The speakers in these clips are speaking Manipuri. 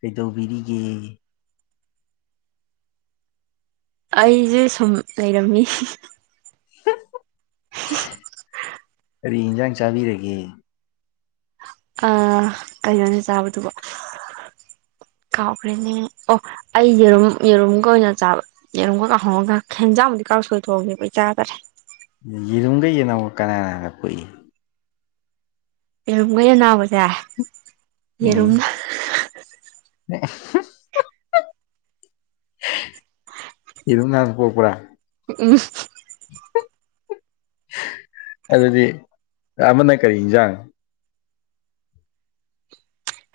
ꯀꯩꯗꯧꯕꯤꯔꯤꯒꯦ ꯑꯩꯖꯦ ꯁꯨꯝ ꯂꯩꯔꯝꯃꯤ [unintelligible] [inaudible] ꯀꯔꯤ ꯏꯟꯖꯥꯡ ꯆꯥꯕꯤꯔꯒꯦ ꯑꯥ ꯀꯩꯅꯣꯅꯦ ꯆꯥꯕꯗꯨꯕꯣ ꯀꯥꯎꯒ꯭ꯔꯦꯅꯦ ꯑꯣ ꯑꯩ ꯌꯦꯔꯨꯝ ꯌꯦꯔꯨꯝꯒ ꯑꯣꯏꯅ ꯆꯥꯕ ꯌꯦꯔꯨꯝꯒ ꯀꯥꯡꯉꯧꯒ ꯍꯦꯟꯖꯥꯡꯕꯨꯗꯤ ꯀꯥꯡꯁꯣꯏ ꯊꯣꯡꯉꯦꯕꯥ ꯑꯩꯩ ꯆꯗꯔꯦ ꯌꯦꯔꯨꯝꯒ ꯌꯦꯅꯥꯎꯒ ꯀꯅꯥꯅ ꯍꯥꯟꯅ ꯄꯣꯛꯏ ꯌꯦꯔꯨꯝꯒ ꯌꯦꯅꯥꯎꯒꯖꯦ ꯎꯝ ꯌꯦꯔꯨꯝꯅ [unintelligible] ꯌꯦꯔꯨꯝꯅ ꯍꯥꯟꯅ ꯄꯣꯛꯄ꯭ꯔꯥ ꯎꯝ ꯑꯗꯨꯗꯤ ꯑꯃꯅ ꯀꯔꯤ ꯏꯟꯖꯥꯡ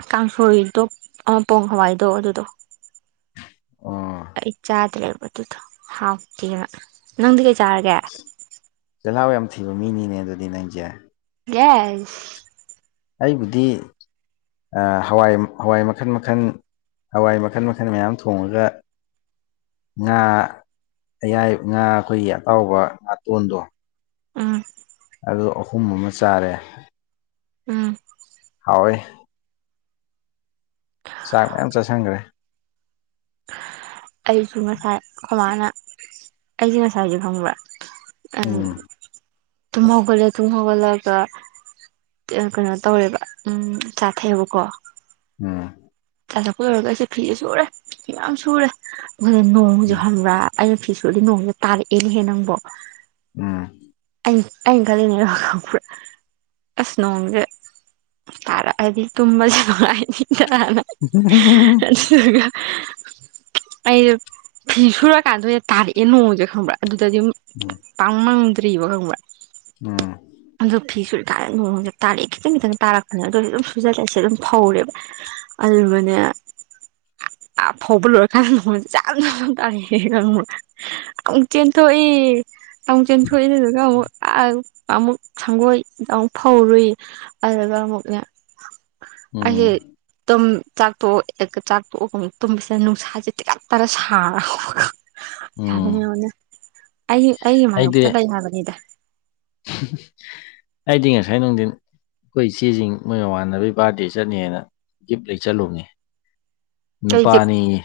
ꯀꯥꯡꯁꯣꯏꯗꯣ ꯑ ꯄꯣꯡ ꯍꯋꯥꯏꯗꯣ ꯑꯗꯨꯗꯣ ꯑꯣ ꯑꯩ ꯆꯥꯗ꯭ꯔꯦꯕꯥ ꯑꯗꯨꯗꯣ ꯍꯥꯎꯇꯦꯅ ꯅꯪꯗꯤ ꯀꯩ ꯆꯥꯔꯒꯦ ꯆꯤꯜꯍꯥꯎ ꯌꯥꯝ ꯊꯤꯕ ꯃꯤꯅꯤꯅꯦ ꯑꯗꯨꯗꯤ ꯅꯪꯖꯦ ꯌꯦꯁ ꯑꯩꯕꯨꯗꯤ ꯑꯥ ꯍꯋꯥꯏ ꯍꯋꯥꯏ ꯃꯈꯟ ꯃꯈꯟ ꯍꯋꯥꯏ ꯃꯈꯟ ꯃꯈꯟ ꯃꯌꯥꯝ ꯊꯣꯡꯉꯥꯒ ꯉꯥ ꯑꯌꯥꯏ ꯉꯥ ꯑꯈꯣꯏꯒꯤ ꯑꯇꯥꯎꯕ ꯉꯥꯇꯣꯟꯗꯣ ꯎꯝ ꯑꯗꯨ ꯑꯍꯨꯝ ꯑꯃ ꯆꯥꯔꯦ ꯎꯝ ꯍꯥꯎꯋꯦ ꯆꯥꯛ ꯃꯌꯥꯝ ꯆꯥꯁꯟꯒꯔꯦ ꯑꯩꯖꯨ ꯉꯁꯥꯏ ꯑꯈꯣꯏ ꯃꯥꯅ ꯑꯩꯖꯦ ꯉꯁꯥꯏꯖꯦ ꯈꯪꯕ꯭ꯔꯥ ꯑꯪ ꯎꯝ ꯇꯨꯝ ꯍꯧꯒꯠꯂꯦ ꯇꯨꯝ ꯍꯧꯒꯠꯂꯒ ꯑꯦ ꯀꯩꯅꯣ ꯇꯧꯔꯦꯕ ꯎꯝ ꯆꯥ ꯊꯛꯑꯦꯕꯀꯣ ꯎꯝ ꯆꯥ ꯊꯛꯄ ꯂꯣꯏꯔꯒ ꯑꯩꯁꯦ ꯐꯤꯁꯦ ꯁꯨꯔꯦ ꯐꯤ ꯃꯌꯥꯝ ꯁꯨꯔꯦ [unintelligible] ꯅꯣꯡꯖꯦ ꯎꯝ ꯈꯪꯕ꯭ꯔꯥ ꯑꯩꯅ ꯐꯤ ꯁꯨꯔꯗꯤ ꯅꯣꯡꯖꯦ ꯇꯥꯔꯛꯑꯦꯅꯦꯍꯦ ꯅꯪꯕꯣ ꯎꯝ ꯑꯩ ꯑꯩꯅ ꯈꯜꯂꯤꯅꯦꯕ [unintelligible] ꯈꯪꯕ꯭ꯔꯥ ꯑꯁ ꯅꯣꯡꯖꯦ ꯇꯥꯔꯛꯑꯗꯤ ꯇꯨꯝꯕꯖꯨ ꯅꯨꯡꯉꯥꯏꯅꯤꯗꯥꯅ [unintelligible] [unintelligible] ꯑꯩꯗꯣ ꯐꯤ ꯁꯨꯔꯀꯥꯟꯗ ꯑꯣꯏꯅ ꯇꯥꯔꯛꯑꯦ ꯅꯣꯡꯖꯦ ꯈꯪꯕ꯭ꯔꯥ ꯑꯗꯨꯗꯗꯤ [unintelligible] ꯄꯥꯛ ꯃꯪꯗ꯭ꯔꯤꯕ ꯈꯪꯕ꯭ꯔꯥ ꯎꯝ ꯑꯗꯨ ꯐꯤ ꯁꯨꯔꯤꯀꯥꯟꯗ ꯅꯣꯡꯖꯦ ꯇꯥꯔꯛꯑꯦ ꯈꯤꯇꯪ ꯈꯤꯇꯪ ꯇꯥꯔꯛꯄꯅꯦ ꯑꯗꯨꯑꯣꯏꯖꯨ ꯑꯗꯨꯝ ꯁꯨꯖꯜꯂꯦ ꯑꯩꯁꯦ ꯑꯗꯨꯝ ꯐꯧꯔꯦꯕ ꯑꯗꯨꯒꯅꯦ ꯑꯥ ꯐꯩꯕ ꯂꯣꯏꯔ ꯀꯥꯟꯗ ꯅꯣꯡꯖꯦ ꯖꯝ ꯂꯥꯎꯅ ꯇꯥꯔꯛꯑꯦ ꯈꯪꯕ꯭ꯔꯥ ꯑꯃꯨꯛ ꯆꯦꯟꯊꯣꯛꯏ ꯑꯃꯨꯛ ꯆꯦꯟ ꯍꯣꯏ ꯑꯗꯨꯗꯨꯒ ꯑꯃꯨꯛ ꯑꯥ ꯑꯃꯨꯛ ꯁꯪꯒꯣꯏ ꯗ ꯑꯃꯨꯛ ꯐꯧꯔꯨꯏ ꯑꯗꯨꯨꯗꯨꯒ ꯑꯃꯨꯛꯅꯦ ꯑꯩ ꯎꯝ ꯨꯇꯨꯝ ꯆꯥꯛꯇꯣꯛꯑꯦꯒ ꯆꯥꯛ ꯇꯣꯛꯑꯒ ꯇꯨꯝꯕꯁꯤꯗ ꯅꯨꯡꯁꯥꯁꯦ ꯇꯤꯈꯠꯇꯅ ꯁꯥꯔꯕ [unintelligible] ꯎꯝ [unintelligible] ꯑꯩ ꯑꯩꯒꯤ ꯃꯥꯏꯌꯣꯛꯇ ꯂꯩ ꯍꯥꯏꯕꯅꯤꯗ [unintelligible] ꯑꯩꯥꯗꯤ ꯉꯁꯥꯏ ꯅꯨꯡꯗꯤꯜ ꯑꯈꯣꯏ ꯏꯆꯦꯖꯤꯡ ꯃꯣꯏ ꯃꯃꯥꯟꯅꯕꯩ ꯕꯥ꯭ꯔꯗꯦ ꯆꯠꯅꯦꯅ ꯒꯤꯞ ꯂꯩ ꯆꯠꯂꯨꯝꯅꯦ ꯀꯩꯒꯤ ꯅꯨꯄꯥꯅꯦꯌꯦ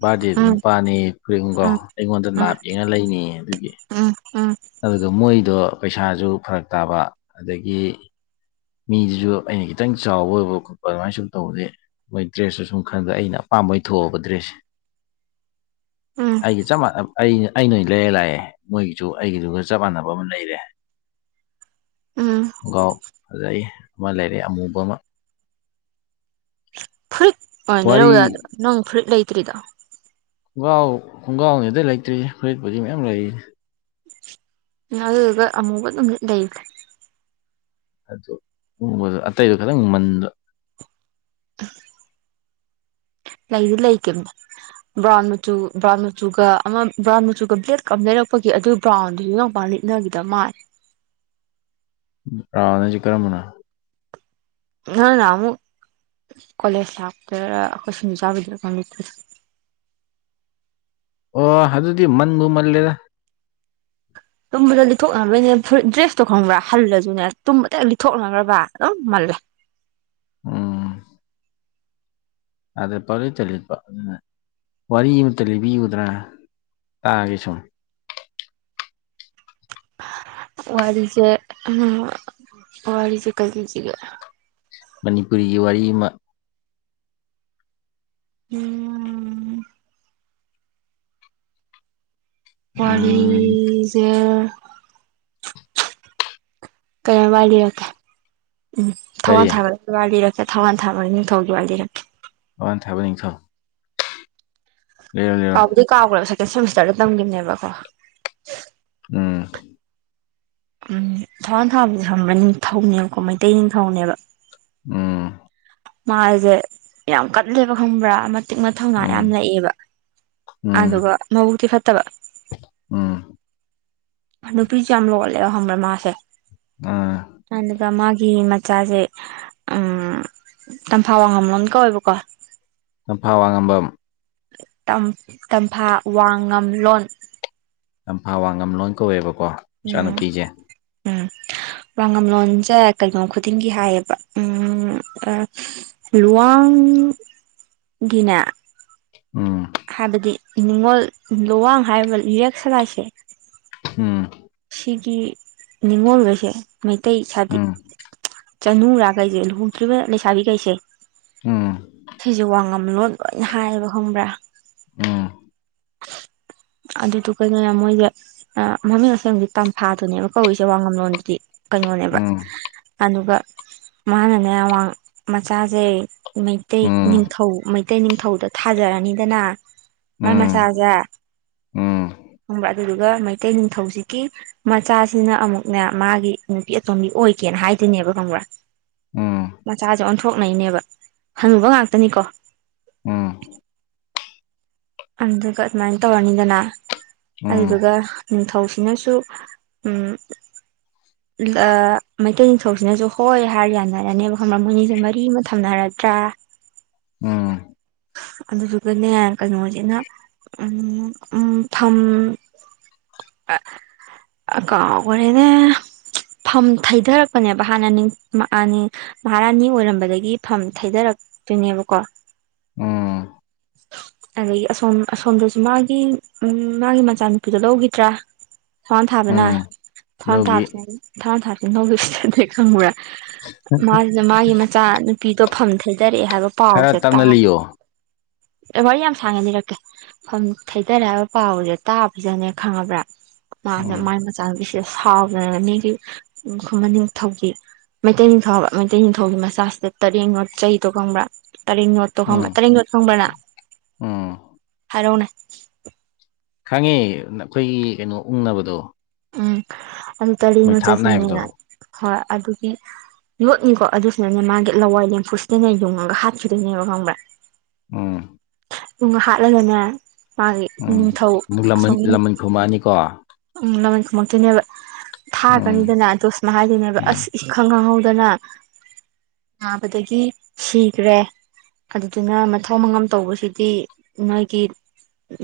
ꯕꯥꯔꯗꯦꯗꯨ ꯎꯝ ꯅꯨꯄꯥꯅꯦꯌꯦ ꯀ꯭ꯔꯤꯡꯒꯣ ꯎꯝ ꯑꯩꯉꯣꯟꯗ ꯎꯝ ꯅꯥꯞ ꯌꯦꯡꯉ ꯂꯩꯅꯦꯌꯦ ꯑꯗꯨꯒꯤ ꯎꯝ ꯎꯝ ꯑꯗꯨꯗꯣ ꯃꯣꯏꯗꯣ ꯄꯩꯁꯥꯖꯨ ꯐꯔꯛ ꯇꯥꯕ ꯑꯗꯒꯤ ꯃꯤꯖꯨ ꯑꯩꯅ ꯈꯤꯇꯪ ꯆꯥꯎꯕ ꯑꯣꯏꯕ ꯈꯣꯠꯄ ꯑꯗꯨꯃꯥꯏ ꯁꯨꯝ ꯇꯧꯕꯒꯤ ꯃꯣꯏ ꯗ꯭ꯔꯦꯁꯁꯨ ꯁꯨꯝ ꯈꯟꯕꯗ ꯑꯩꯅ ꯑꯄꯥꯝꯕ ꯑꯣꯏꯅ ꯊꯣꯛꯑꯕ ꯗ꯭ꯔꯦꯁꯁꯤ ꯎꯝ ꯑꯩꯒ ꯆꯞ ꯃꯥ ꯑ ꯑꯩꯅ ꯑꯩꯅ ꯑꯣꯏꯅ ꯂꯩꯔ ꯂꯥꯛꯑꯦ ꯃꯣꯏꯒꯤꯖꯨ ꯑꯩꯒꯤꯗꯨꯒ ꯆꯞ ꯃꯥꯟꯅꯕ ꯑꯃ ꯂꯩꯔꯦ ꯎꯝ ꯒꯨꯒꯥꯎ ꯑꯗꯨꯗꯩ ꯑꯃ ꯂꯩꯔꯛꯑꯦ ꯑꯃꯨꯕ ꯑꯃꯥ ꯐꯨꯔꯤꯠ ꯑꯣꯏꯅ ꯋꯥꯔꯤ ꯂꯩꯔꯛꯑꯧ ꯌꯥꯗ꯭ꯔꯣ ꯅꯪ ꯐꯨꯔꯤꯠ ꯂꯩꯇ꯭ꯔꯤꯗꯣ ꯈꯣꯡꯒꯥꯎ ꯈꯣꯡꯒꯥꯎꯅꯤꯗ ꯂꯩꯇ꯭ꯔꯤꯖꯦ ꯐꯨꯔꯤꯠꯄꯨꯗꯤ ꯃꯌꯥꯝ ꯂꯩꯔꯤ ꯑꯗꯨꯗꯨꯒ ꯑꯃꯨꯕ ꯑꯗꯨꯝ ꯂꯤꯠ ꯂꯩ [unintelligible] ꯑꯗꯨ ꯑꯃꯨꯕꯗꯣ ꯑꯇꯩꯗꯣ ꯈꯇꯪ ꯃꯟꯕ [unintelligible] ꯂꯩꯗꯤ ꯂꯩꯒꯤꯝꯅꯤꯗ ꯕ꯭ꯔꯥꯎꯟ ꯃꯆꯨ ꯕ꯭ꯔꯥꯎꯟ ꯃꯆꯨꯒ ꯑꯃ ꯕ꯭ꯔꯥꯎꯟ ꯃꯆꯨꯒ ꯕ꯭ꯂꯦꯛꯀ ꯑꯃ ꯂꯩꯔꯛꯄꯒꯤ ꯑꯗꯨ ꯕ꯭ꯔꯥꯎꯟꯗꯨ ꯅꯪ ꯄꯥꯛꯅ ꯂꯤꯠꯅꯒꯤꯗꯕ ꯃꯥꯜ ꯕ꯭ꯔꯥꯎꯟ ꯍꯥꯏꯖꯦ ꯀꯔꯝꯕꯅꯣ ꯅꯪ ꯅꯍꯥꯟꯃꯨꯛ ꯀꯣꯂꯦꯖ ꯂꯥꯛꯄꯗꯔꯥ ꯑꯈꯣꯏ ꯁꯤꯡꯖꯨ ꯆꯥꯕꯗꯨꯏꯔꯥ ꯀꯩꯅꯣ ꯂꯤꯠꯄꯗꯣ ꯑꯣ ꯑꯗꯨꯗꯤ ꯃꯟꯕꯨ ꯃꯟꯂꯦꯗ ꯇꯨꯝꯕꯗ ꯂꯤꯊꯣꯛꯅꯕꯩꯅꯦ ꯐꯨꯔꯤꯠ ꯗ꯭ꯔꯦꯁꯇꯣ ꯈꯪꯕ꯭ꯔꯥ ꯍꯜꯂꯖꯨꯅꯦ ꯇꯨꯝꯕꯗ ꯍꯦꯛ ꯂꯤꯠꯊꯣꯛꯅꯈ꯭ꯔꯕ ꯑꯗꯨꯝ ꯃꯜꯂꯦ ꯎꯝ ꯑꯗ ꯄꯡꯂꯤꯠꯇ ꯂꯤꯠꯄ [unintelligible] ꯋꯥꯔꯤ ꯑꯝꯇ ꯂꯤꯕꯤꯌꯨꯗꯅ ꯇꯥꯒꯦ ꯁꯨꯝ ꯋꯥꯔꯤꯖꯦ [unintelligible] ꯋꯥꯔꯤꯖꯦ ꯀꯩ ꯂꯤꯖꯤꯒꯦ ꯃꯅꯤꯄꯨꯔꯤꯒꯤ ꯋꯥꯔꯤ ꯑꯃ ꯎꯝ ꯎꯝ ꯋꯥꯔꯤꯖꯦ [unintelligible] ꯂꯤꯔꯛꯀꯦ ꯎꯝ ꯊꯋꯥꯟ ꯀꯔꯤ ꯊꯥꯕ ꯋꯥꯔꯤ ꯂꯤꯔꯛꯀꯦ ꯊꯧꯋꯥꯟ ꯊꯥꯕ ꯅꯤꯡꯊꯧꯒꯤ ꯋꯥꯔꯤ ꯂꯤꯔꯛꯀꯦ ꯊꯧꯋꯥꯟ ꯊꯥꯕ ꯅꯤꯡꯊꯧ ꯂꯤꯔꯣ ꯂꯤꯔꯣ ꯀꯥꯎꯕꯨꯗꯤ ꯀꯥꯎꯒ꯭ꯔꯦꯕ ꯁꯦꯀꯦꯟ ꯁꯦꯃꯤꯁꯇꯔꯗ ꯇꯝꯒꯤꯝꯅꯦꯕꯀꯣ ꯎꯝ ꯎꯝ ꯊꯧꯋꯥꯟ ꯊꯥꯕꯖꯦ ꯈꯪꯕ꯭ꯔ ꯅꯤꯡꯊꯧꯅꯦꯕꯀꯣ ꯃꯩꯇꯩ ꯅꯤꯡꯊꯧꯅꯦꯕ ꯎꯝ ꯃꯥꯖꯦ ꯌꯥꯝ ꯀꯟꯂꯦꯕ ꯈꯪꯕ꯭ꯔ ꯑꯃ ꯃꯇꯤꯛ ꯃꯊꯧꯅꯥ ꯎꯝ ꯌꯥꯝ ꯂꯩꯕ ꯎꯝ ꯑꯗꯨꯗꯨꯒ ꯃꯕꯨꯛꯇꯤ ꯐꯠꯇꯕ ꯎꯝ ꯅꯨꯄꯤꯁꯨ ꯌꯥꯝ ꯂꯣꯜꯂꯦꯕ ꯈꯪꯕ꯭ꯔ ꯃꯥꯁꯦ ꯑꯥ ꯑꯗꯨꯒ ꯃꯥꯒꯤ ꯃꯆꯥꯖꯦ ꯎꯝ ꯇꯝꯐꯥ ꯋꯥꯡꯉꯝꯂꯣꯝ ꯀꯧꯋꯦꯕꯀꯣ ꯇꯝꯐꯥ ꯋꯥꯡꯉꯝꯕꯝ ꯇꯝ ꯇꯝꯐꯥ ꯋꯥꯡꯉꯝꯂꯣꯟ ꯇꯝꯐꯥ ꯋꯥꯡꯉꯝꯂꯣꯟ ꯀꯧꯋꯦꯕꯀꯣ ꯎꯝ ꯃꯆꯥꯅꯨꯄꯤꯁꯦ ꯎꯝ ꯋꯥꯉꯝꯂꯣꯟꯖꯦ ꯀꯩꯅꯣ ꯈꯨꯗꯤꯡꯒꯤ ꯍꯥꯏꯌꯦꯕ ꯎꯝ ꯂꯨꯋꯥꯡꯒꯤꯅꯦ ꯎꯝ ꯍꯥꯏꯕꯗꯤ ꯅꯤꯡꯉꯣꯜ ꯂꯨꯋꯥꯡ ꯍꯥꯏꯔꯤꯕ ꯌꯦꯛ ꯁꯂꯥꯏꯁꯦ ꯎꯝ ꯁꯤꯒꯤ ꯅꯤꯡꯉꯣꯜꯒꯩꯁꯦ ꯃꯩꯇꯩ ꯍꯥꯏꯗꯤ ꯎꯝ [unintelligible] ꯂꯨꯨꯍꯣꯡꯗ꯭ꯔꯤꯕ ꯂꯩꯁꯥꯕꯤꯒꯩꯁꯦ ꯎꯝ ꯁꯤꯖꯦ ꯋꯥꯡꯉꯝꯂꯣꯟ ꯂꯣꯏꯅ ꯍꯥꯏꯌꯦꯕ ꯈꯪꯕ꯭ꯔ [inaudible] ꯑꯗꯨꯗꯨꯒꯅꯦ ꯃꯣꯏꯖꯦ ꯑ‌ ꯃꯃꯤꯡ ꯑꯁꯦꯡꯕꯗꯤ ꯇꯝꯐꯥꯗꯨꯅꯦꯕ ꯀꯧꯔꯤꯁꯦ ꯋꯥꯉꯝꯂꯣꯟꯗꯨꯗꯤ ꯀꯩꯅꯣꯅꯦꯕ ꯎꯝ ꯑꯗꯨꯒ ꯃꯥꯟꯅꯅꯦ ꯋꯥꯡ ꯃꯆꯥꯖꯦ ꯃꯩꯇꯩ ꯎꯝ ꯅꯤꯡꯊꯧ ꯃꯩꯇꯩ ꯅꯤꯡꯊꯧꯗ ꯊꯥꯖꯔꯅꯤꯗꯅ ꯃꯥꯏ ꯎꯝ ꯃꯆꯥꯖꯦ ꯎꯝ ꯈꯪꯕ꯭ꯔ ꯑꯗꯨꯗꯨꯒ ꯃꯩꯇꯩ ꯅꯤꯡꯊꯧꯁꯤꯒꯤ ꯃꯆꯥꯁꯤꯅ ꯑꯃꯨꯛꯅꯦ ꯃꯥꯒꯤ ꯅꯨꯄꯤ ꯑꯇꫭꯝꯕꯤ ꯑꯣꯏꯒꯦꯅ ꯍꯥꯏ ꯗꫭꯏꯅꯦꯕ ꯈꯪꯕ꯭ꯔ ꯎꯝ ꯎꯝ ꯃꯆꯥꯖꯦ ꯑꯣꯟꯊꯣꯛꯅꯩꯅꯦꯕ ꯍꯅꯨꯕ ꯉꯥꯛꯇꯅꯤꯀꯣ ꯎꯝ ꯑꯗꯨꯗꯨꯒ ꯑꯗꯨꯝꯃꯥꯏꯅ ꯇꯧꯔꯅꯤꯗꯅ ꯑꯗꯨꯗꯨꯒ ꯅꯤꯡꯊꯧꯁꯤꯅꯁꯨ ꯎꯝ [inaudible] ꯑ‌ ꯃꯩꯇꯩ ꯅꯤꯡꯊꯧꯁꯤꯅꯁꯨ ꯍꯣꯏ ꯍꯥꯏꯔ ꯌꯥꯅꯔꯅꯦꯕ ꯈꯪꯕ꯭ꯔ ꯃꯣꯏꯅꯤꯁꯦ ꯃꯔꯤ ꯑꯃ ꯊꯝꯅꯔꯗ꯭ꯔ ꯎꯝ ꯑꯗꯨꯗꯨꯒꯅꯦ ꯀꯩꯅꯣ ꯑꯩꯅ ꯎꯝ ꯎ ꯊꯝ ꯑ ꯑ ꯀꯥꯎꯒꯔꯦꯅꯦ ꯐꯝ ꯊꯩꯊꯔꯛꯄꯅꯦꯕ ꯍꯥꯟꯅ ꯅꯤꯡ [unintelligible] ꯃꯍꯥꯔꯥꯅꯤ ꯑꯣꯏꯔꯝꯕꯗꯒꯤ ꯐꯝ ꯊꯩꯗꯔꯛꯇꯣꯏꯅꯦꯕꯀꯣ ꯎꯝ ꯑꯗꯒꯤ ꯑꯁꯣꯝ ꯑꯁꯣꯝꯗꯁꯨ ꯃꯥꯒꯤ ꯎꯝ ꯃꯥꯒꯤ ꯃꯆꯥꯅꯨꯄꯤꯗꯣ ꯂꯧꯒꯤꯗ꯭ꯔꯥ ꯊꯋꯥꯥꯟ ꯊꯥꯕꯅ ꯎꯝ ꯊꯋꯥꯟ ꯂꯧꯒꯤ ꯊꯥꯕꯁꯤ ꯊꯋꯥꯟꯁꯤꯅꯤ ꯂꯧꯗꯣꯏꯁꯦ ꯈꯪꯕꯔ ꯃꯥꯖꯤꯅ ꯃꯥꯒꯤ ꯃꯆꯥ ꯅꯨꯄꯤꯗꯣ ꯐꯝꯊꯩꯗꯔꯛꯑꯦ ꯍꯥꯏꯕ ꯈꯔ ꯄꯥꯎꯁꯦ ꯇ ꯇꯞꯅ ꯂꯤꯌꯣ [unintelligible] ꯋꯥꯔꯤ ꯌꯥꯝ ꯁꯥꯡꯅ ꯂꯤꯔꯛꯀꯦ ꯐꯝ ꯊꯩꯗꯔꯛꯑꯦ ꯍꯥꯏꯕ ꯄꯥꯎꯖꯦ ꯇꯥꯕꯖꯅꯦ ꯈꯪꯉꯕ꯭ꯔꯥ ꯃꯥꯅ ꯎꯝ ꯃꯥꯏ ꯃꯆꯥꯅꯨꯄꯤꯁꯤꯗ ꯁꯥꯎꯗꯅ ꯃꯤꯒꯤ ꯎꯝ ꯈꯨꯃꯟ ꯅꯤꯡꯊꯧꯒꯤ ꯃꯩꯇꯩ ꯅꯤꯡꯊꯧ ꯃꯩꯇꯩ ꯅꯤꯡꯊꯧꯒꯤ ꯃꯆꯥꯁꯤꯗ ꯇꯔꯦꯡꯌꯣꯠ ꯆꯩꯗꯣ ꯈꯪꯕ꯭ꯔꯥ ꯇꯔꯦꯡ ꯌꯣꯠꯇꯣ ꯈꯪꯕ꯭ꯔ ꯎꯝ ꯇꯔꯦꯡ ꯌꯣꯠ ꯈꯪꯕ꯭ꯔ ꯅꯪ ꯎꯝ ꯍꯥꯏꯔꯛꯎꯅꯦ ꯈꯪꯉꯦ ꯑꯩꯈꯣꯏꯒꯤ ꯀꯩꯅꯣ ꯎꯪꯅꯕꯗꯣ ꯎꯝ ꯑꯗꯨ ꯇꯔꯦꯠ ꯃꯩꯊꯥꯞꯅ ꯍꯥꯏꯕꯗꯣ ꯌꯣꯠꯆꯩꯁꯤꯅ ꯍꯣꯏ ꯑꯗꯨꯒꯤ ꯌꯣꯠꯅꯤꯀꯣ ꯑꯗꯨꯁꯤꯅꯅꯦ ꯃꯥꯒꯤ ꯂꯋꯥꯏ ꯂꯦꯝꯐꯨꯁꯤꯗꯅꯦ ꯌꯨꯡꯉꯒ ꯍꯥꯠꯈꯤꯗꯣꯏꯅꯦꯕ ꯈꯪꯕ꯭ꯔꯥ ꯎꯝ ꯎꯝ ꯍꯥꯠꯂꯒꯅꯦ ꯃꯥꯒꯤ ꯅꯤꯡꯊꯧ ꯑꯁꯣꯝꯒꯤ ꯨꯈꯨꯃ ꯅꯤꯀꯣ ꯎꯝ ꯂꯃꯟ ꯈꯨꯝꯃꯛꯇꯣꯏꯅꯦꯕ ꯎꯝ ꯊꯥꯒ꯭ꯔꯅꯤꯗꯅ ꯑꯗꯣ ꯁꯨꯃꯥꯏꯅ ꯍꯥꯏꯗꯣꯏꯅꯦꯕ ꯎꯝ ꯑꯁ ꯏꯈꯪ ꯈꯪꯍꯧꯗꯅ ꯅꯥꯕꯗꯒꯤ ꯁꯤꯒ꯭ꯔꯦ ꯑꯗꯨꯗꯨꯅ ꯃꯊꯧ ꯃꯉꯝ ꯇꯧꯕꯁꯤꯗꯤ ꯅꯣꯏꯒꯤ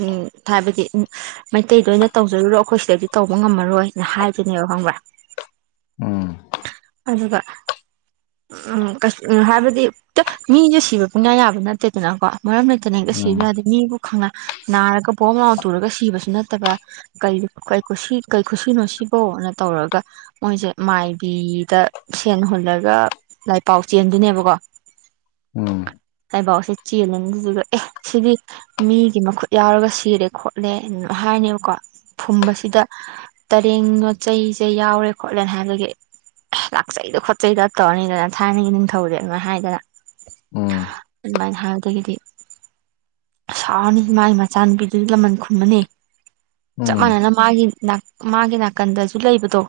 ꯎꯝ ꯍꯥꯏꯕꯗꯤ ꯃꯩꯇꯩꯗ ꯑꯣꯏꯅ ꯇꯧꯖꯔꯨꯔꯣ ꯑꯩꯈꯣꯏ ꯁꯤꯗꯗꯤ ꯇꯧꯕ ꯉꯝꯃꯔꯣꯏꯅ ꯍꯥꯏꯕꯅꯦꯕ ꯈꯪꯕ꯭ꯔꯥ ꯎꯝ ꯑꯗꯨꯒ ꯎꯝ ꯀꯩꯁ ꯍꯥꯏꯕꯗꯤ ꯇ ꯃꯤꯁꯨ ꯁꯤꯕ ꯄꯪꯌꯥ ꯌꯥꯕ ꯅꯠꯇꯦꯗꯅꯀꯣ ꯃꯔꯝ ꯂꯩꯇꯅ ꯍꯦꯛꯇ ꯁꯤꯕ ꯌꯥꯗꯦ ꯃꯤꯕꯨ ꯈꯪꯅ ꯅꯥꯔꯒ ꯕꯣꯝ ꯂꯥꯎ ꯇꯨꯔꯒ ꯁꯤꯕꯁꯨ ꯅꯠꯇꯕ ꯀꯔꯤ ꯀꯩ ꯈꯨꯁꯤ ꯀꯩ ꯈꯨꯁꯤꯅꯣ ꯁꯤꯕꯣꯅ ꯇꯧꯔꯒ ꯃꯣꯏꯁꯦ ꯃꯥꯏꯕꯤꯗ ꯁꯦꯟ ꯍꯨꯜꯂꯒ ꯂꯥꯏ ꯄꯥꯎ ꯆꯦꯟꯗꯨꯏꯅꯦꯕꯀꯣ ꯎꯝ ꯂꯥꯏꯕꯥꯎꯁꯦ ꯆꯦꯜꯂꯅꯤ ꯑꯗꯨꯗꯨꯒ ꯑꯦ ꯁꯤꯗꯤ ꯃꯤꯒꯤ ꯃꯈꯨꯠ ꯌꯥꯎꯔꯒ ꯁꯤꯔꯦ ꯈꯣꯠꯂꯦ ꯑ ꯍꯥꯏꯔꯅꯤꯕꯀꯣ ꯐꯨꯝꯕꯁꯤꯗ ꯇꯔꯦꯡ ꯌꯣꯠꯆꯩꯁꯦ ꯌꯥꯎꯔꯦ ꯈꯣꯠꯂꯦꯅ ꯍꯥꯏꯕꯒꯤ ꯂꯥꯛꯆꯩꯗ ꯈꯣꯠꯆꯩꯗ ꯇꯧꯔꯅꯤꯗꯅ ꯊꯥꯏꯅꯒꯤ ꯅꯤꯡꯊꯧꯗꯤ ꯑꯗꯨꯃꯥꯏ ꯍꯥꯏꯗꯅ ꯎꯝ ꯑꯗꯨꯃꯥꯏ ꯍꯥꯏꯕꯗꯒꯤꯗꯤ ꯁꯥꯎꯔꯅꯤ ꯃꯥꯒꯤ ꯃꯆꯥꯅꯨꯄꯤꯗꯨꯒꯤ ꯂꯃꯟ ꯈꯨꯝꯃꯅꯤ ꯎꯝ ꯆꯞ ꯎꯝ ꯃꯥꯟꯅꯅ ꯃꯥꯒꯤ ꯅꯥ ꯃꯥꯒꯤ ꯅꯥꯀꯟꯗꯁꯨ ꯂꯩꯕꯗꯣ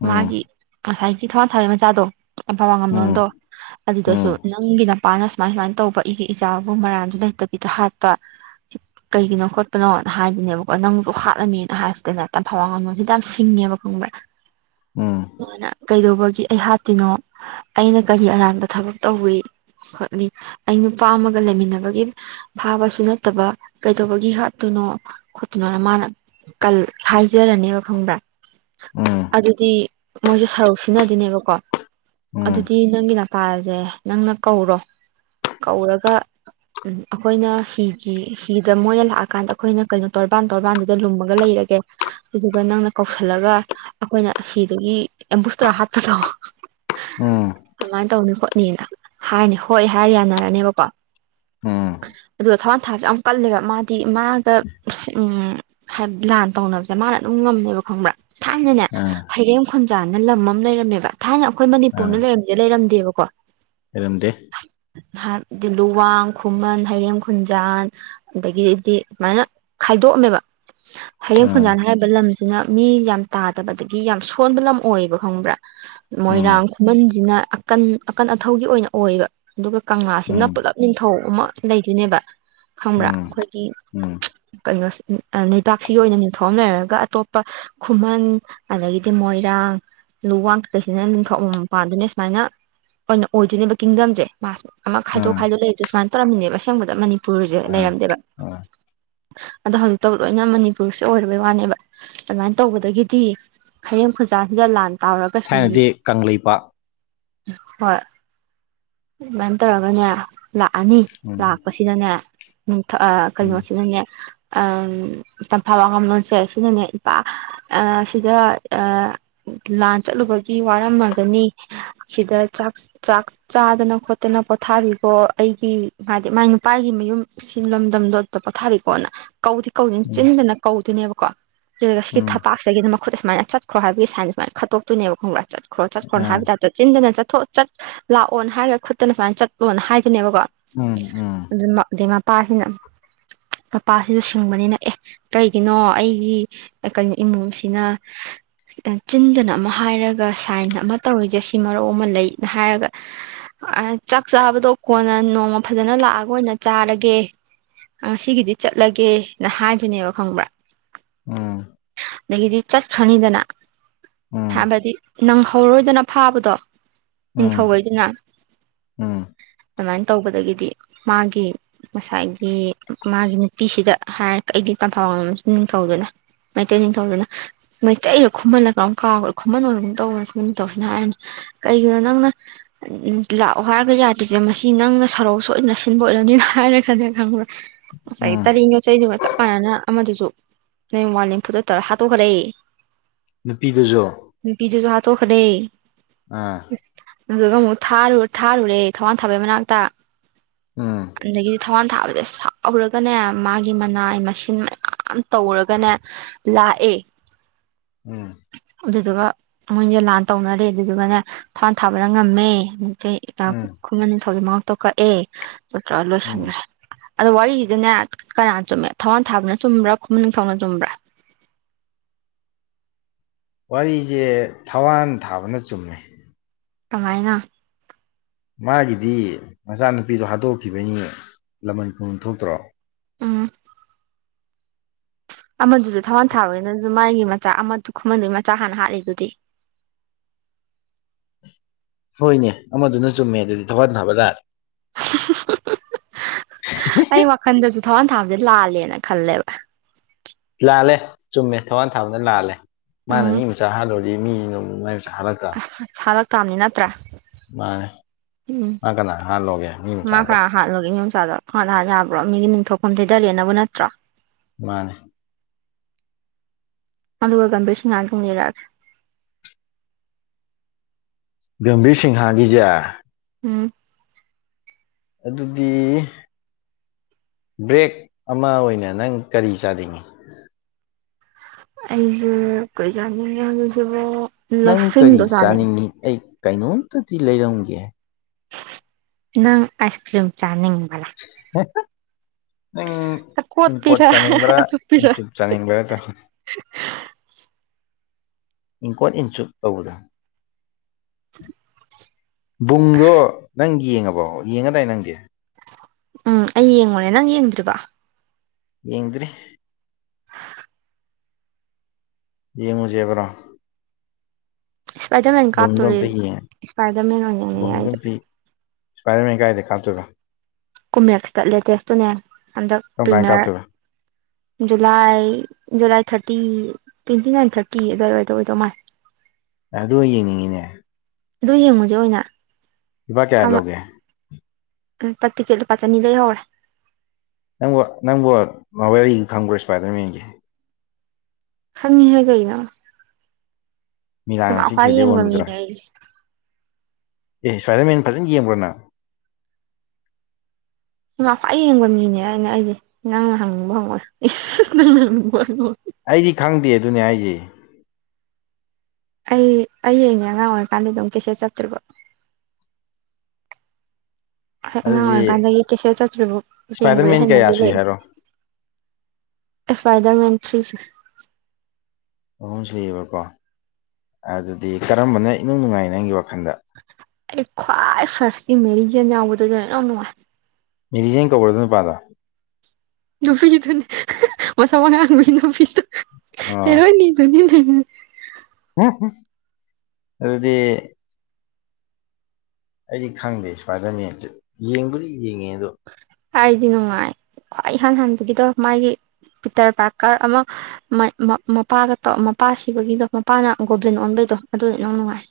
ꯎꯝ ꯃꯥꯒꯤ ꯉꯁꯥꯏꯒꯤ ꯊꯋꯥꯏ ꯊꯥꯕꯒꯤ ꯃꯆꯥꯗꯣ ꯇꯝꯐ ꯋꯥꯡꯉꯝꯂꯣꯟꯗꯣ ꯎꯝ ꯎꯝ ꯑꯗꯨꯗꯁꯨ ꯎꯝ ꯅꯪꯒꯤ ꯅꯄꯥꯅ ꯁꯨꯃꯥꯏ ꯁꯨꯃꯥꯏꯅ ꯇꯧꯕ ꯑꯩꯒꯤ ꯏꯆꯥꯕꯨ ꯃꯔꯥꯟꯖꯨ ꯂꯩꯇꯕꯤꯗ ꯍꯥꯠꯄ ꯁꯤ ꯀꯩꯒꯤꯅꯣ ꯈꯣꯠꯄꯅꯣꯅ ꯍꯥꯏꯗꯨꯏꯅꯦꯕꯀꯣ ꯅꯪ ꯍꯥꯠꯂꯅꯤꯅ ꯍꯥꯏꯕꯁꯤꯗ ꯇꯝꯐꯥ ꯋꯥꯡꯉꯝꯂꯣꯟꯁꯤꯗꯤ ꯌꯥꯝ ꯁꯤꯡꯉꯦꯕ ꯈꯪꯕ꯭ꯔꯥ ꯎꯝ ꯃꯥꯅꯥ ꯀꯩꯗꯧꯕꯒꯤ ꯑꯩ ꯍꯥꯠꯇꯣꯏꯅꯣ ꯑꯩꯅ ꯀꯔꯤ ꯑꯔꯥꯟꯕ ꯊꯕꯛ ꯇꯧꯋꯤ ꯈꯣꯠꯂꯤ ꯑꯩ ꯅꯨꯄꯥ ꯑꯃꯒ ꯂꯩꯃꯤꯟꯅꯕꯒꯤ ꯐꯥꯕꯁꯨ ꯅꯠꯇꯕ ꯀꯩꯗꯧꯕꯒꯤ ꯍꯥꯠꯇꯨꯅꯣ ꯈꯣꯠꯇꯨꯅꯣꯅ ꯃꯥꯅ ꯀꯜ ꯍꯥꯏꯖꯔꯅꯤꯕ ꯈꯪꯕ꯭ꯔꯥ ꯑꯗꯨꯗꯤ ꯃꯣꯏꯁꯦ ꯁꯔꯧ ꯁꯤꯟꯅꯗꯣꯏꯅꯦꯕꯀꯣ ꯎꯝ ꯑꯗꯨꯗꯤ ꯅꯪꯒꯤ ꯅꯄꯥꯁꯦ ꯅꯪꯅ ꯀꯧꯔꯣ ꯀꯧꯔꯒ ꯎꯝ ꯑꯩꯈꯣꯏꯅ ꯍꯤꯒꯤ ꯍꯤꯗ ꯃꯣꯏꯅ ꯂꯥꯛꯑꯀꯥꯟꯗ ꯑꯩꯈꯣꯏꯅ ꯀꯩꯅꯣ ꯇꯣꯔꯕꯥꯟ ꯇꯣꯔꯕꯥꯟꯗ ꯗ ꯂꯨꯝꯃꯒ ꯂꯩꯔꯒꯦ ꯑꯗꯨꯗꯨꯒ ꯅꯪꯅ ꯀꯧꯁꯜꯂꯒ ꯑꯩꯈꯣꯏꯅ ꯍꯤꯗꯨꯒꯤ ꯑꯦꯝꯕꯨꯁꯇꯧꯔ ꯍꯥꯠꯄꯗꯣ ꯎꯝ ꯑꯗꯃꯥꯏ ꯇꯧꯅꯤ ꯈꯣꯠꯅꯤꯅ ꯍꯥꯏꯔꯅꯤ ꯍꯣꯏ ꯍꯥꯏꯔ ꯌꯥꯅꯔꯅꯦꯕꯀꯣ ꯎꯝ ꯑꯗꯨ ꯊꯋꯥꯟ ꯊꯥꯛꯁꯦ ꯌꯥꯝ ꯀꯜꯂꯦꯕ ꯃꯥꯗꯤ ꯃꯥꯒ ꯍꯥꯏꯕꯗꯤ ꯂꯥꯟ ꯇꯧꯅꯕꯁꯦ ꯃꯥꯅ ꯑꯗꯨꯝ ꯉꯝꯃꯦꯕ ꯈꯪꯕ꯭ꯔꯥ ꯊꯥꯏꯅꯅꯦ ꯎꯝ ꯐꯩꯔꯦꯝ ꯈꯨꯟꯖꯥꯟꯅ ꯂꯝ ꯑꯃ ꯂꯩꯔꯝꯃꯦꯕ ꯊꯥꯏꯅ ꯑꯩꯈꯣꯏ ꯃꯅꯤꯄꯨꯔꯅ ꯂꯩꯔꯝꯖꯦ ꯂꯩꯔꯝꯗꯦꯕꯀꯣ ꯑꯩꯔꯝꯗꯦ ꯍꯥꯏꯕꯗꯤ ꯂꯨꯋꯥꯡ ꯈꯨꯃꯟ ꯍꯩꯔꯦꯝ ꯈꯨꯟꯖꯥꯟ ꯑꯗꯒꯤꯑꯗꯤ ꯁꯨꯃꯥꯏꯅ ꯈꯥꯏꯗꯣꯛꯑꯝꯃꯦꯕ ꯍꯩꯔꯦꯝ ꯑꯥ ꯈꯨꯟꯖꯥꯟ ꯍꯥꯏꯔꯤꯕ ꯂꯝꯁꯤꯅ ꯃꯤ ꯌꯥꯝ ꯇꯥꯗꯕꯗꯒꯤ ꯌꯥꯝ ꯁꯣꯟꯕ ꯂꯝ ꯑꯣꯏꯌꯦꯕ ꯈꯪꯕ꯭ꯔꯥ ꯃꯣꯏꯔꯥꯡ ꯎꯝ ꯈꯨꯃꯟꯁꯤꯅ ꯑꯀꯟ ꯑꯀꯟ ꯑꯊꯧꯒꯤ ꯑꯣꯏꯅ ꯑꯣꯏꯕ ꯑꯗꯨꯒ ꯀꯪꯂꯥꯁꯤꯅ ꯎꯝ ꯄꯨꯜꯂꯞ ꯅꯤꯡꯊꯧ ꯑꯃ ꯂꯩꯗꯣꯏꯅꯦꯕ ꯈꯪꯕ꯭ꯔꯥ ꯎꯝ ꯑꯩꯈꯣꯏꯒꯤ ꯎꯝ ꯀꯩꯅꯣꯁꯦ ꯕꯥꯛꯁꯤꯒꯤ ꯑꯣꯏꯅ ꯅꯤꯡꯡꯊꯧ ꯑꯃ ꯂꯩꯔꯒ ꯑꯇꯣꯞꯄ ꯈꯨꯃꯟ ꯑꯗꯒꯤꯗꯤ ꯃꯣꯏꯔꯥꯡ ꯂꯨ ꯋꯥꯡꯊꯛꯀꯩꯁꯤꯅ ꯅꯤꯡꯊꯛ ꯑꯃ ꯃꯝ ꯄꯥꯟꯗꯨꯅꯦ ꯁꯨꯃꯥꯏꯅ ꯑꯣꯏꯅ ꯑꯣꯏꯗꯣꯏꯅꯦꯕ ꯀꯤꯡꯗꯝꯁꯦ ꯃꯥꯁ ꯑꯃ ꯈꯥꯏꯗꯣꯛ ꯎꯝ ꯈꯥꯏꯗꯣꯛ ꯂꯩꯕꯗꯣ ꯁꯨꯃꯥꯏꯅ ꯇꯧꯔꯝꯃꯤꯅꯦꯕ ꯑꯁꯦꯡꯕꯗ ꯃꯅꯤꯄꯨꯔꯁꯦ ꯎꯝ ꯂꯩꯔꯝꯗꯦꯕ ꯎꯝ ꯑꯗ ꯍꯧꯟꯟ ꯇꯧ ꯂꯣꯏꯅ ꯃꯅꯤꯄꯨꯔꯁꯦ ꯑꯣꯏꯔꯕꯩ ꯋꯥꯅꯦꯕ ꯑꯗꯨꯃꯥꯏꯅ ꯇꯧꯕꯗꯒꯤꯗꯤ ꯍꯩꯔꯦꯝ ꯈꯨꯖꯥꯁꯤꯗ ꯂꯥꯟ ꯇꯥꯎꯔꯒꯁꯨꯝ ꯊꯥꯏꯅꯗꯤ ꯀꯪꯂꯩꯄꯥꯛ ꯍꯣꯏ ꯑꯗꯨꯃꯥꯏꯅ ꯇꯧꯔꯒꯅꯦ ꯂꯥꯛꯑꯅꯤ ꯎꯝ ꯂꯥꯛꯄꯁꯤ ꯁꯤꯗꯅꯦ ꯅꯨꯡꯊ ꯑ ꯎꯝ ꯀꯩꯅꯣꯁꯤꯅꯅꯦ ꯎꯝ ꯇꯝꯐꯕ ꯑꯉꯝꯂꯣꯟꯁꯦ ꯁꯤꯅꯅꯦ ꯏꯄꯥ ꯁꯤꯗ ꯂꯥꯟ ꯆꯠꯂꯨꯕꯒꯤ ꯋꯥꯔꯝꯃꯒꯅꯤ ꯁꯤꯗ ꯆꯥꯛ ꯆꯥꯛ ꯆꯥꯗꯅ ꯈꯣꯠꯇꯅ ꯄꯣꯊꯥꯔꯤꯕꯣ ꯑꯩꯒꯤ ꯍꯥꯏꯗꯤ ꯃꯥꯏ ꯅꯨꯄꯥꯒꯤ ꯃꯌꯨꯝ ꯁꯤ ꯂꯝꯗꯝꯗꯣ ꯑꯗꯨꯗ ꯄꯣꯊꯥꯔꯤꯀꯣꯅ ꯀꯧꯕꯗꯤ ꯀꯧꯅꯤ ꯎꯝ ꯆꯤꯟꯗꯅ ꯀꯧꯗꯣꯏꯅꯦꯕꯀꯣ ꯑꯗꯨꯗꯨꯒ ꯁꯤꯒꯤ ꯎꯝ ꯊꯄꯥꯛꯇꯒꯤꯅ ꯃꯈꯨꯠꯅ ꯁꯨꯃꯥꯏꯅ ꯆꯠ ꯈ꯭ꯔꯣ ꯍꯥꯏꯕꯒꯤ ꯁꯥꯏꯟꯖꯦ ꯁꯨꯃꯥꯏꯅ ꯈꯠꯇꯣꯛꯣꯏꯅꯦꯕ ꯈꯪꯕ꯭ꯔ ꯆꯠꯈ꯭ꯔꯣ ꯆꯠꯈ꯭ꯔꯣ ꯑꯥ ꯍꯥꯏꯕꯩ ꯇꯥꯏꯞ ꯆꯤꯟꯗꯅ ꯆꯠꯊꯣ ꯆꯠ ꯂꯥꯛꯑꯣꯅ ꯍꯥꯏꯔꯒ ꯈꯨꯠꯇꯅ ꯁꯨꯃꯥꯏꯅ ꯆꯠꯂꯣꯅ ꯍꯥꯏꯗꯣꯅꯦꯕꯀꯣ ꯎꯝ ꯎꯝ ꯑꯗꯨ ꯑꯗꯩ ꯃꯄꯥꯁꯤꯅ ꯃꯄꯥꯁꯤꯁꯨ ꯁꯤ ꯁꯨꯡꯕꯅꯤꯅ ꯑꯦ ꯀꯩꯒꯤꯅꯣ ꯑꯩꯒꯤ ꯀꯩꯅꯣ ꯏꯃꯣꯝꯁꯤꯅ ꯆꯤꯟꯗꯅ ꯑꯃ ꯍꯥꯏꯔꯒ ꯁꯥꯏꯟ ꯑꯃ ꯇꯧꯔꯤꯁꯦ ꯁꯤ ꯃꯔꯧ ꯑꯃ ꯂꯩꯅ ꯍꯥꯏꯔꯒ ꯑꯥ ꯆꯥꯛ ꯆꯥꯕꯗꯣ ꯀꯣꯟꯅ ꯅꯣꯡꯃ ꯐꯖꯅ ꯂꯥꯛꯑꯒ ꯑꯣꯏꯅ ꯆꯥꯔꯒꯦ ꯉꯁꯤꯒꯤꯗꯤ ꯆꯠꯂꯒꯦꯅ ꯍꯥꯏꯗꯨꯣꯏꯅꯦꯕ ꯈꯪꯕ꯭ꯔꯥ ꯎꯝ ꯑꯗꯒꯤꯗꯤ ꯆꯠꯈ꯭ꯔꯅꯤꯗꯅ ꯎꯝ ꯍꯥꯏꯕꯗꯤ ꯅꯪꯍꯧꯔꯣꯏꯗꯅ ꯐꯥꯕꯗꯣ ꯎꯝ ꯅꯤꯡꯊꯧꯒꯩꯗꯨꯅ ꯎꯝ ꯑꯗꯨꯃꯥꯏꯅ ꯇꯧꯕꯗꯒꯤꯗꯤ ꯃꯥꯒꯤ ꯃꯁꯥꯏꯒꯤ ꯃꯥꯒꯤ ꯅꯨꯄꯤꯁꯤꯗ ꯍꯥꯏꯔ ꯑꯩꯗꯤ [unintelligible] ꯅꯤꯡꯊꯧꯗꯨꯅ ꯃꯩꯇꯩ ꯅꯤꯡꯊꯧꯗꯨꯅ ꯃꯩꯇꯩꯔ ꯈꯨꯨꯝꯃꯜꯂ ꯀꯩꯅꯣꯝ ꯀꯥꯎꯈ꯭ꯔꯣ ꯈꯨꯃꯟ ꯑꯣꯏꯔꯝꯒꯨꯝ ꯇꯧꯕꯅꯤ ꯈꯨꯃꯟ ꯅꯤꯡꯊꯧꯁꯤꯅ ꯍꯥꯏꯔꯅꯤ ꯀꯩꯒꯤꯅꯣ ꯅꯪꯅ ꯂꯥꯛꯑꯣ ꯍꯥꯏꯔꯒ ꯌꯥꯗ꯭ꯔꯤꯁꯦ ꯃꯁꯤ ꯅꯪꯅ ꯁꯔꯧ ꯁꯣꯏꯗꯅ ꯁꯤꯟꯕ ꯑꯣꯏꯔꯅꯤꯅ ꯍꯥꯏꯔꯒꯅꯦ ꯈꯪꯕ꯭ꯔ [inaudible] ꯉꯁꯥꯏꯒꯤ ꯇꯔꯦꯡ ꯌꯣꯠ ꯆꯩꯗꯨꯒ ꯆꯞ ꯃꯥꯟꯅꯅ ꯑꯃꯗꯨꯁꯨ [unintelligible] ꯍꯥꯠꯇꯣꯛꯈ꯭ꯔꯦ ꯅꯨꯄꯤꯗꯨꯖꯨ ꯅꯨꯄꯤꯗꯨꯖꯨ ꯍꯥꯠꯇꯣꯛꯈꯔꯦ ꯑꯥ ꯑꯗꯨꯗ ꯑꯃꯨꯛ ꯊꯥꯔꯨ ꯊꯥꯔꯨꯔꯦ ꯊꯋꯥꯟ ꯊꯥꯕꯩ ꯃꯅꯥꯛꯇ ꯎꯝ ꯑꯗꯒꯤꯗꯤ ꯊꯥꯋꯥꯟ ꯊꯥꯕꯗ ꯁꯥꯎꯔꯒꯅꯦ ꯃꯥꯒꯤ ꯃꯅꯥꯏ ꯃꯁꯤꯟ ꯃꯌꯥꯝ ꯇꯧꯔꯒꯅꯦ ꯂꯥꯑꯦ ꯎꯝ ꯑꯗꯨꯗꯨꯒ ꯃꯣꯏꯅꯤꯖꯦ ꯂꯥꯟ ꯇꯧꯅꯔꯦ ꯑꯗꯨꯗꯨꯒꯅꯦ ꯊꯋꯥꯥꯟ ꯊꯥꯕꯅ ꯉꯝꯃꯦ ꯅꯨꯡꯀꯩ ꯎꯝ [unintelligible] ꯈꯨꯃꯟ ꯅꯤꯡꯊꯧꯖꯦ ꯃꯉꯛꯇꯣ ꯀꯛꯑꯦ ꯑꯗꯨ ꯇꯧꯔ ꯎꯝ ꯂꯣꯏꯁꯟꯒ꯭ꯔꯦ ꯑꯗꯣ ꯋꯥꯔꯤꯒꯤꯗꯤꯅꯦ ꯀꯅꯥ ꯆꯨꯝꯃꯦ ꯊꯧꯋꯥꯟ ꯊꯥꯕꯅ ꯆꯨꯝꯕ꯭ꯔꯥ ꯈꯨꯃꯟ ꯅꯤꯡꯊꯧꯅ ꯆꯨꯝꯕ꯭ꯔꯥ ꯋꯥꯔꯤꯖꯦ ꯊꯋꯥꯟ ꯊꯥꯕꯅ ꯆꯨꯝꯃꯦ ꯀꯃꯥꯏꯅ ꯃꯥꯒꯤꯗꯤ ꯃꯆꯥꯅꯨꯄꯤꯗꯣ ꯍꯥꯠꯇꯣꯛꯈꯤꯕꯩꯅꯤ ꯂꯃꯟ ꯈꯨꯝꯕꯝ ꯊꯣꯛꯇ꯭ꯔꯣ ꯎꯝ ꯑꯃꯗꯨꯖꯨ ꯊꯋꯥꯟ ꯊꯥꯕꯅꯁꯨ ꯃꯥꯥꯏꯒꯤ ꯃꯆꯥ ꯑꯃꯗꯨ ꯈꯨꯃꯟꯗꯨꯒꯤ ꯃꯆꯥ ꯍꯥꯟꯅ ꯍꯥꯠꯂꯤꯗꯨꯗꯤ ꯍꯣꯏꯅꯦ ꯑꯃꯗꯨꯅ ꯆꯨꯝꯃꯦ ꯑꯗꯨꯗꯤ ꯊꯧꯋꯥꯟ ꯊꯥꯕ ꯂꯥꯜꯂꯦ ꯑꯩ ꯋꯥꯈꯟꯗꯁꯨ ꯊꯧꯋꯥꯟ ꯊꯥꯕꯁꯦ ꯂꯥꯜꯂꯦꯅ ꯈꯜꯂꯦꯕ ꯂꯥꯜꯂꯦ ꯆꯨꯝꯃꯦ ꯊꯧꯋꯥꯥꯟ ꯊꯥꯕꯅ ꯂꯥꯜꯂꯦ ꯃꯥꯅ ꯎꯝ ꯃꯤ ꯃꯆꯥ ꯍꯥꯠꯂꯨ ꯗꯤ ꯃꯤꯖꯤꯅ ꯃꯨꯛ ꯃꯥꯢ ꯃꯆꯥ ꯍꯥꯠꯂꯛꯇ ꯁꯥꯂꯛꯇꯥꯕꯅꯤ ꯅꯠꯇ꯭ꯔꯥ ꯃꯥꯟꯅꯦ ꯃꯥ ꯀꯅꯥ ꯍꯥꯠꯂꯣꯒꯦ ꯃꯤ ꯃꯆꯥꯗꯣ ꯍꯥꯠꯂꯣꯒꯦ ꯃꯤꯆꯥꯗꯣ ꯄꯪꯍꯥꯠ ꯍꯥꯠ ꯌꯥꯕ꯭ꯔꯣ ꯃꯤꯒꯤ ꯅꯤꯡꯊꯧꯐꯝ ꯊꯩꯗꯔꯦꯅꯕꯨ ꯅꯠꯇ꯭ꯔꯣ ꯃꯥꯟꯅꯦ ꯑꯗꯨꯒ ꯒꯝꯕꯤꯔ ꯁꯤꯡꯍꯥꯒꯤ ꯑꯃꯨꯛ ꯂꯤꯔꯛꯑꯒꯦ ꯒꯝꯕꯤꯔ ꯁꯤꯡꯍꯥꯒꯤꯖꯦ ꯎꯝ ꯑꯗꯨꯗꯤ ꯕ꯭ꯔꯦꯛ ꯑꯃ ꯑꯣꯏꯅ ꯅꯪ ꯀꯔꯤ ꯆꯥꯅꯤꯡꯉꯤ ꯑꯩꯖꯦ ꯀꯩ ꯆꯥꯅꯤꯡꯉꯤ ꯍꯥꯢꯕꯁꯦꯕꯣ ꯅꯪ ꯀꯔꯤ ꯂꯐꯤꯡꯗꯣ ꯆꯥꯅꯤꯡꯉꯤ ꯑꯩ ꯀꯩꯅꯣꯝꯇꯗꯤ ꯂꯩꯔꯝꯒꯦ ꯅꯪ ꯑꯥꯢꯁ ꯀ꯭ꯔꯤꯝ ꯆꯥꯅꯤꯡꯕꯂꯥ [unintelligible] ꯅꯪ ꯏꯪꯀꯣꯠ ꯑꯀꯣꯠꯄꯤꯔ ꯆꯥꯅꯤꯡꯕ꯭ꯔ ꯑꯆꯨꯞꯄꯤꯔ ꯏꯟꯆꯨꯞ ꯆꯥꯅꯤꯡꯕ꯭ꯔꯗꯣ [unintelligible] ꯏꯪꯀꯣꯠ ꯏꯟꯆꯨꯞ ꯇꯧꯕꯗꯣ ꯕꯨꯡꯗꯣ ꯅꯪ ꯌꯦꯡꯉꯕꯣ ꯌꯦꯡꯉꯗꯥꯏ ꯅꯪꯗꯤ ꯎꯝ ꯑꯩ ꯌꯦꯡꯉꯨꯔꯦ ꯅꯪ ꯌꯦꯡꯗ꯭ꯔꯤꯕꯣ ꯌꯦꯡꯗ꯭ꯔꯤ ꯌꯦꯡꯉꯨꯖꯦꯕ꯭ꯔꯣ ꯏꯁꯄꯥꯏꯗꯔꯃꯦꯟ ꯕꯨꯡꯗꯣ ꯀꯥꯞꯇꯣꯔꯦ ꯑꯝꯇ ꯌꯦꯡ ꯏꯁꯄꯥꯏꯗꯔꯃꯦꯟ ꯑꯣꯏꯅ ꯌꯦꯡꯅꯤꯡꯉꯦ ꯑꯩꯗꯤ ꯕꯨꯡꯗꯣ ꯑꯝꯇ [unintelligible] ꯗꯔꯃꯦꯟ ꯀꯥꯏꯗ ꯀꯥꯞꯇꯣꯏꯕ ꯀꯨꯝꯃꯦꯛꯁꯇ ꯂꯦꯇꯦꯁꯇꯨꯅꯦ ꯍꯟꯗꯛ ꯀꯔꯝ ꯀꯥꯟꯗ ꯄ꯭ꯔꯤꯃꯔ ꯀꯥꯞꯇꯣꯏꯕ July July thirty twenty nine thirty ꯑꯗꯥꯏꯋꯥꯏꯗ ꯑꯣꯏꯗꯧ ꯃꯥꯜꯂꯦ ꯑꯗꯨ ꯑꯣꯏ ꯌꯦꯡꯅꯤꯡꯉꯤꯅꯦ ꯑꯗꯨ ꯌꯦꯡꯉꯨꯖꯦ ꯑꯣꯏꯅ ꯂꯨꯄꯥ ꯀꯌꯥ ꯂꯧꯒꯦ ꯇꯤꯛꯀꯦꯠ ꯂꯨꯄꯥ ꯆꯟꯅꯤꯗꯩ ꯍꯧꯔꯦ ꯅꯪꯕꯨ ꯅꯪꯕꯨ ꯃꯥꯋꯦꯜꯒꯤ ꯈꯪꯕ꯭ꯔꫭ ꯏꯁꯄꯥꯏꯗꯔꯃꯦꯟꯒꯤ ꯈꯪꯉꯤꯍꯦ ꯀꯩꯅꯣ ꯃꯤꯂꯥꯟꯅ [unintelligible] ꯈ꯭ꯋꯥꯏ ꯁꯤꯈꯤꯕꯗꯩ ꯌꯦꯡꯕ ꯑꯣꯟꯕꯗꯨꯔꯥ ꯃꯤꯅꯦ ꯑꯩꯖꯦ ꯑꯦ ꯏꯁꯄꯥꯏꯗꯔꯃꯦꯟ ꯐꯖꯅ ꯌꯦꯡꯕ꯭ꯔ ꯅꯪ ꯁꯤꯃꯥ ꯈ꯭ꯋꯥꯏ ꯌꯦꯡꯕ ꯃꯤꯅꯦ ꯑꯩꯅ ꯑꯩꯖꯦ ꯅꯪꯅ ꯍꯪꯅꯤꯡꯕ ꯍꯪꯉꯣ ꯏꯁ ꯅꯪꯅ ꯍꯪꯅꯤꯡꯕ ꯍꯪꯉꯣ ꯑꯩꯗꯤ ꯈꯪꯗꯦ ꯑꯗꯨꯅꯦ ꯍꯥꯏꯖꯦ ꯑꯩ ꯑꯩ ꯌꯦꯡꯉꯦ ꯑꯉꯥꯡ ꯑꯣꯏꯔꯤꯀꯥꯟꯗ ꯗꯨꯝ ꯀꯦꯁꯦꯠ ꯆꯞꯇ꯭ꯔꯤꯕꯣꯛ ꯍꯦꯛ ꯑꯉꯥꯡ ꯑꯗꯨꯗꯤ ꯑꯣꯏꯔꯤꯀꯥꯟꯗꯒꯤ ꯀꯦꯁꯦꯠ ꯆꯞꯇ꯭ꯔꯤꯕꯣꯛ ꯌꯦꯡꯕꯒꯤ ꯏꯁꯄꯥꯏꯗꯔꯃꯦꯟ ꯀꯌꯥ ꯍꯩꯅꯕꯤ ꯁꯨꯏ ꯂꯩꯔꯑꯦ ꯍꯥꯏꯔꯣ ꯏꯁꯄꯥꯏꯗꯔꯃꯦꯟ ꯊ꯭ꯔꯤꯁꯨ ꯑꯍꯨꯝ ꯁꯨꯏꯌꯦꯕꯀꯣ ꯑꯗꯨꯗꯤ ꯀꯔꯝꯕꯅ ꯏꯅꯨꯡ ꯅꯨꯡꯉꯥꯏ ꯅꯪꯒꯤ ꯋꯥꯈꯟꯗ ꯑꯩ ꯈ꯭ꯋꯥꯏ ꯐꯥꯔꯁꯀꯤ ꯃꯦꯔꯤ ꯖꯦꯟ ꯌꯥꯎꯕꯗꫭ ꯑꯗꯨꯅ ꯏꯅꯨꯡ ꯅꯨꯡꯉꯥꯏ ꯃꯦꯔꯤ ꯖꯦꯟ ꯀꯧꯕ꯭ꯔꫭ ꯑꯗꯨ ꯅꯨꯄꯥꯗꯣ ꯅꯨꯄꯤꯗꯨꯅꯦ [unintelligible] ꯃꯁꯝ ꯑꯉꯥꯡꯕꯤ ꯅꯨꯄꯤꯗꯨ ꯑꯣ ꯍꯦꯔꯣꯟꯅꯤꯗꯨꯅꯤꯅꯦ [unintelligible] ꯑꯗꯨꯗꯤ ꯑꯩꯗꯤ ꯈꯪꯗꯦ ꯏꯁꯄꯥꯏꯗꯔꯃꯦꯟꯖꯦ ꯌꯦꯡꯕꯨꯗꯤ ꯌꯦꯡꯉꯦ ꯑꯗꯨ ꯑꯩꯗꯤ ꯅꯨꯡꯉꯥꯏ ꯈ꯭ꯋꯥꯏ ꯏꯍꯥꯟ ꯍꯥꯟꯕꯒꯤꯗꯣ ꯃꯥꯒꯤ ꯄꯤꯇꯔ ꯄꯥꯔꯀꯔ ꯑꯃ ꯃꯩ ꯃ ꯃꯄꯥꯒ ꯇꯣ ꯃꯄꯥ ꯁꯤꯕꯒꯤꯗꯣ ꯃꯄꯥꯅ ꯒꯣꯕ꯭ꯂꯤꯟ ꯑꯣꯟꯕꯩꯗꯣ ꯑꯗꯨꯅ ꯏꯅꯨꯡ ꯅꯨꯡꯉꯥꯏ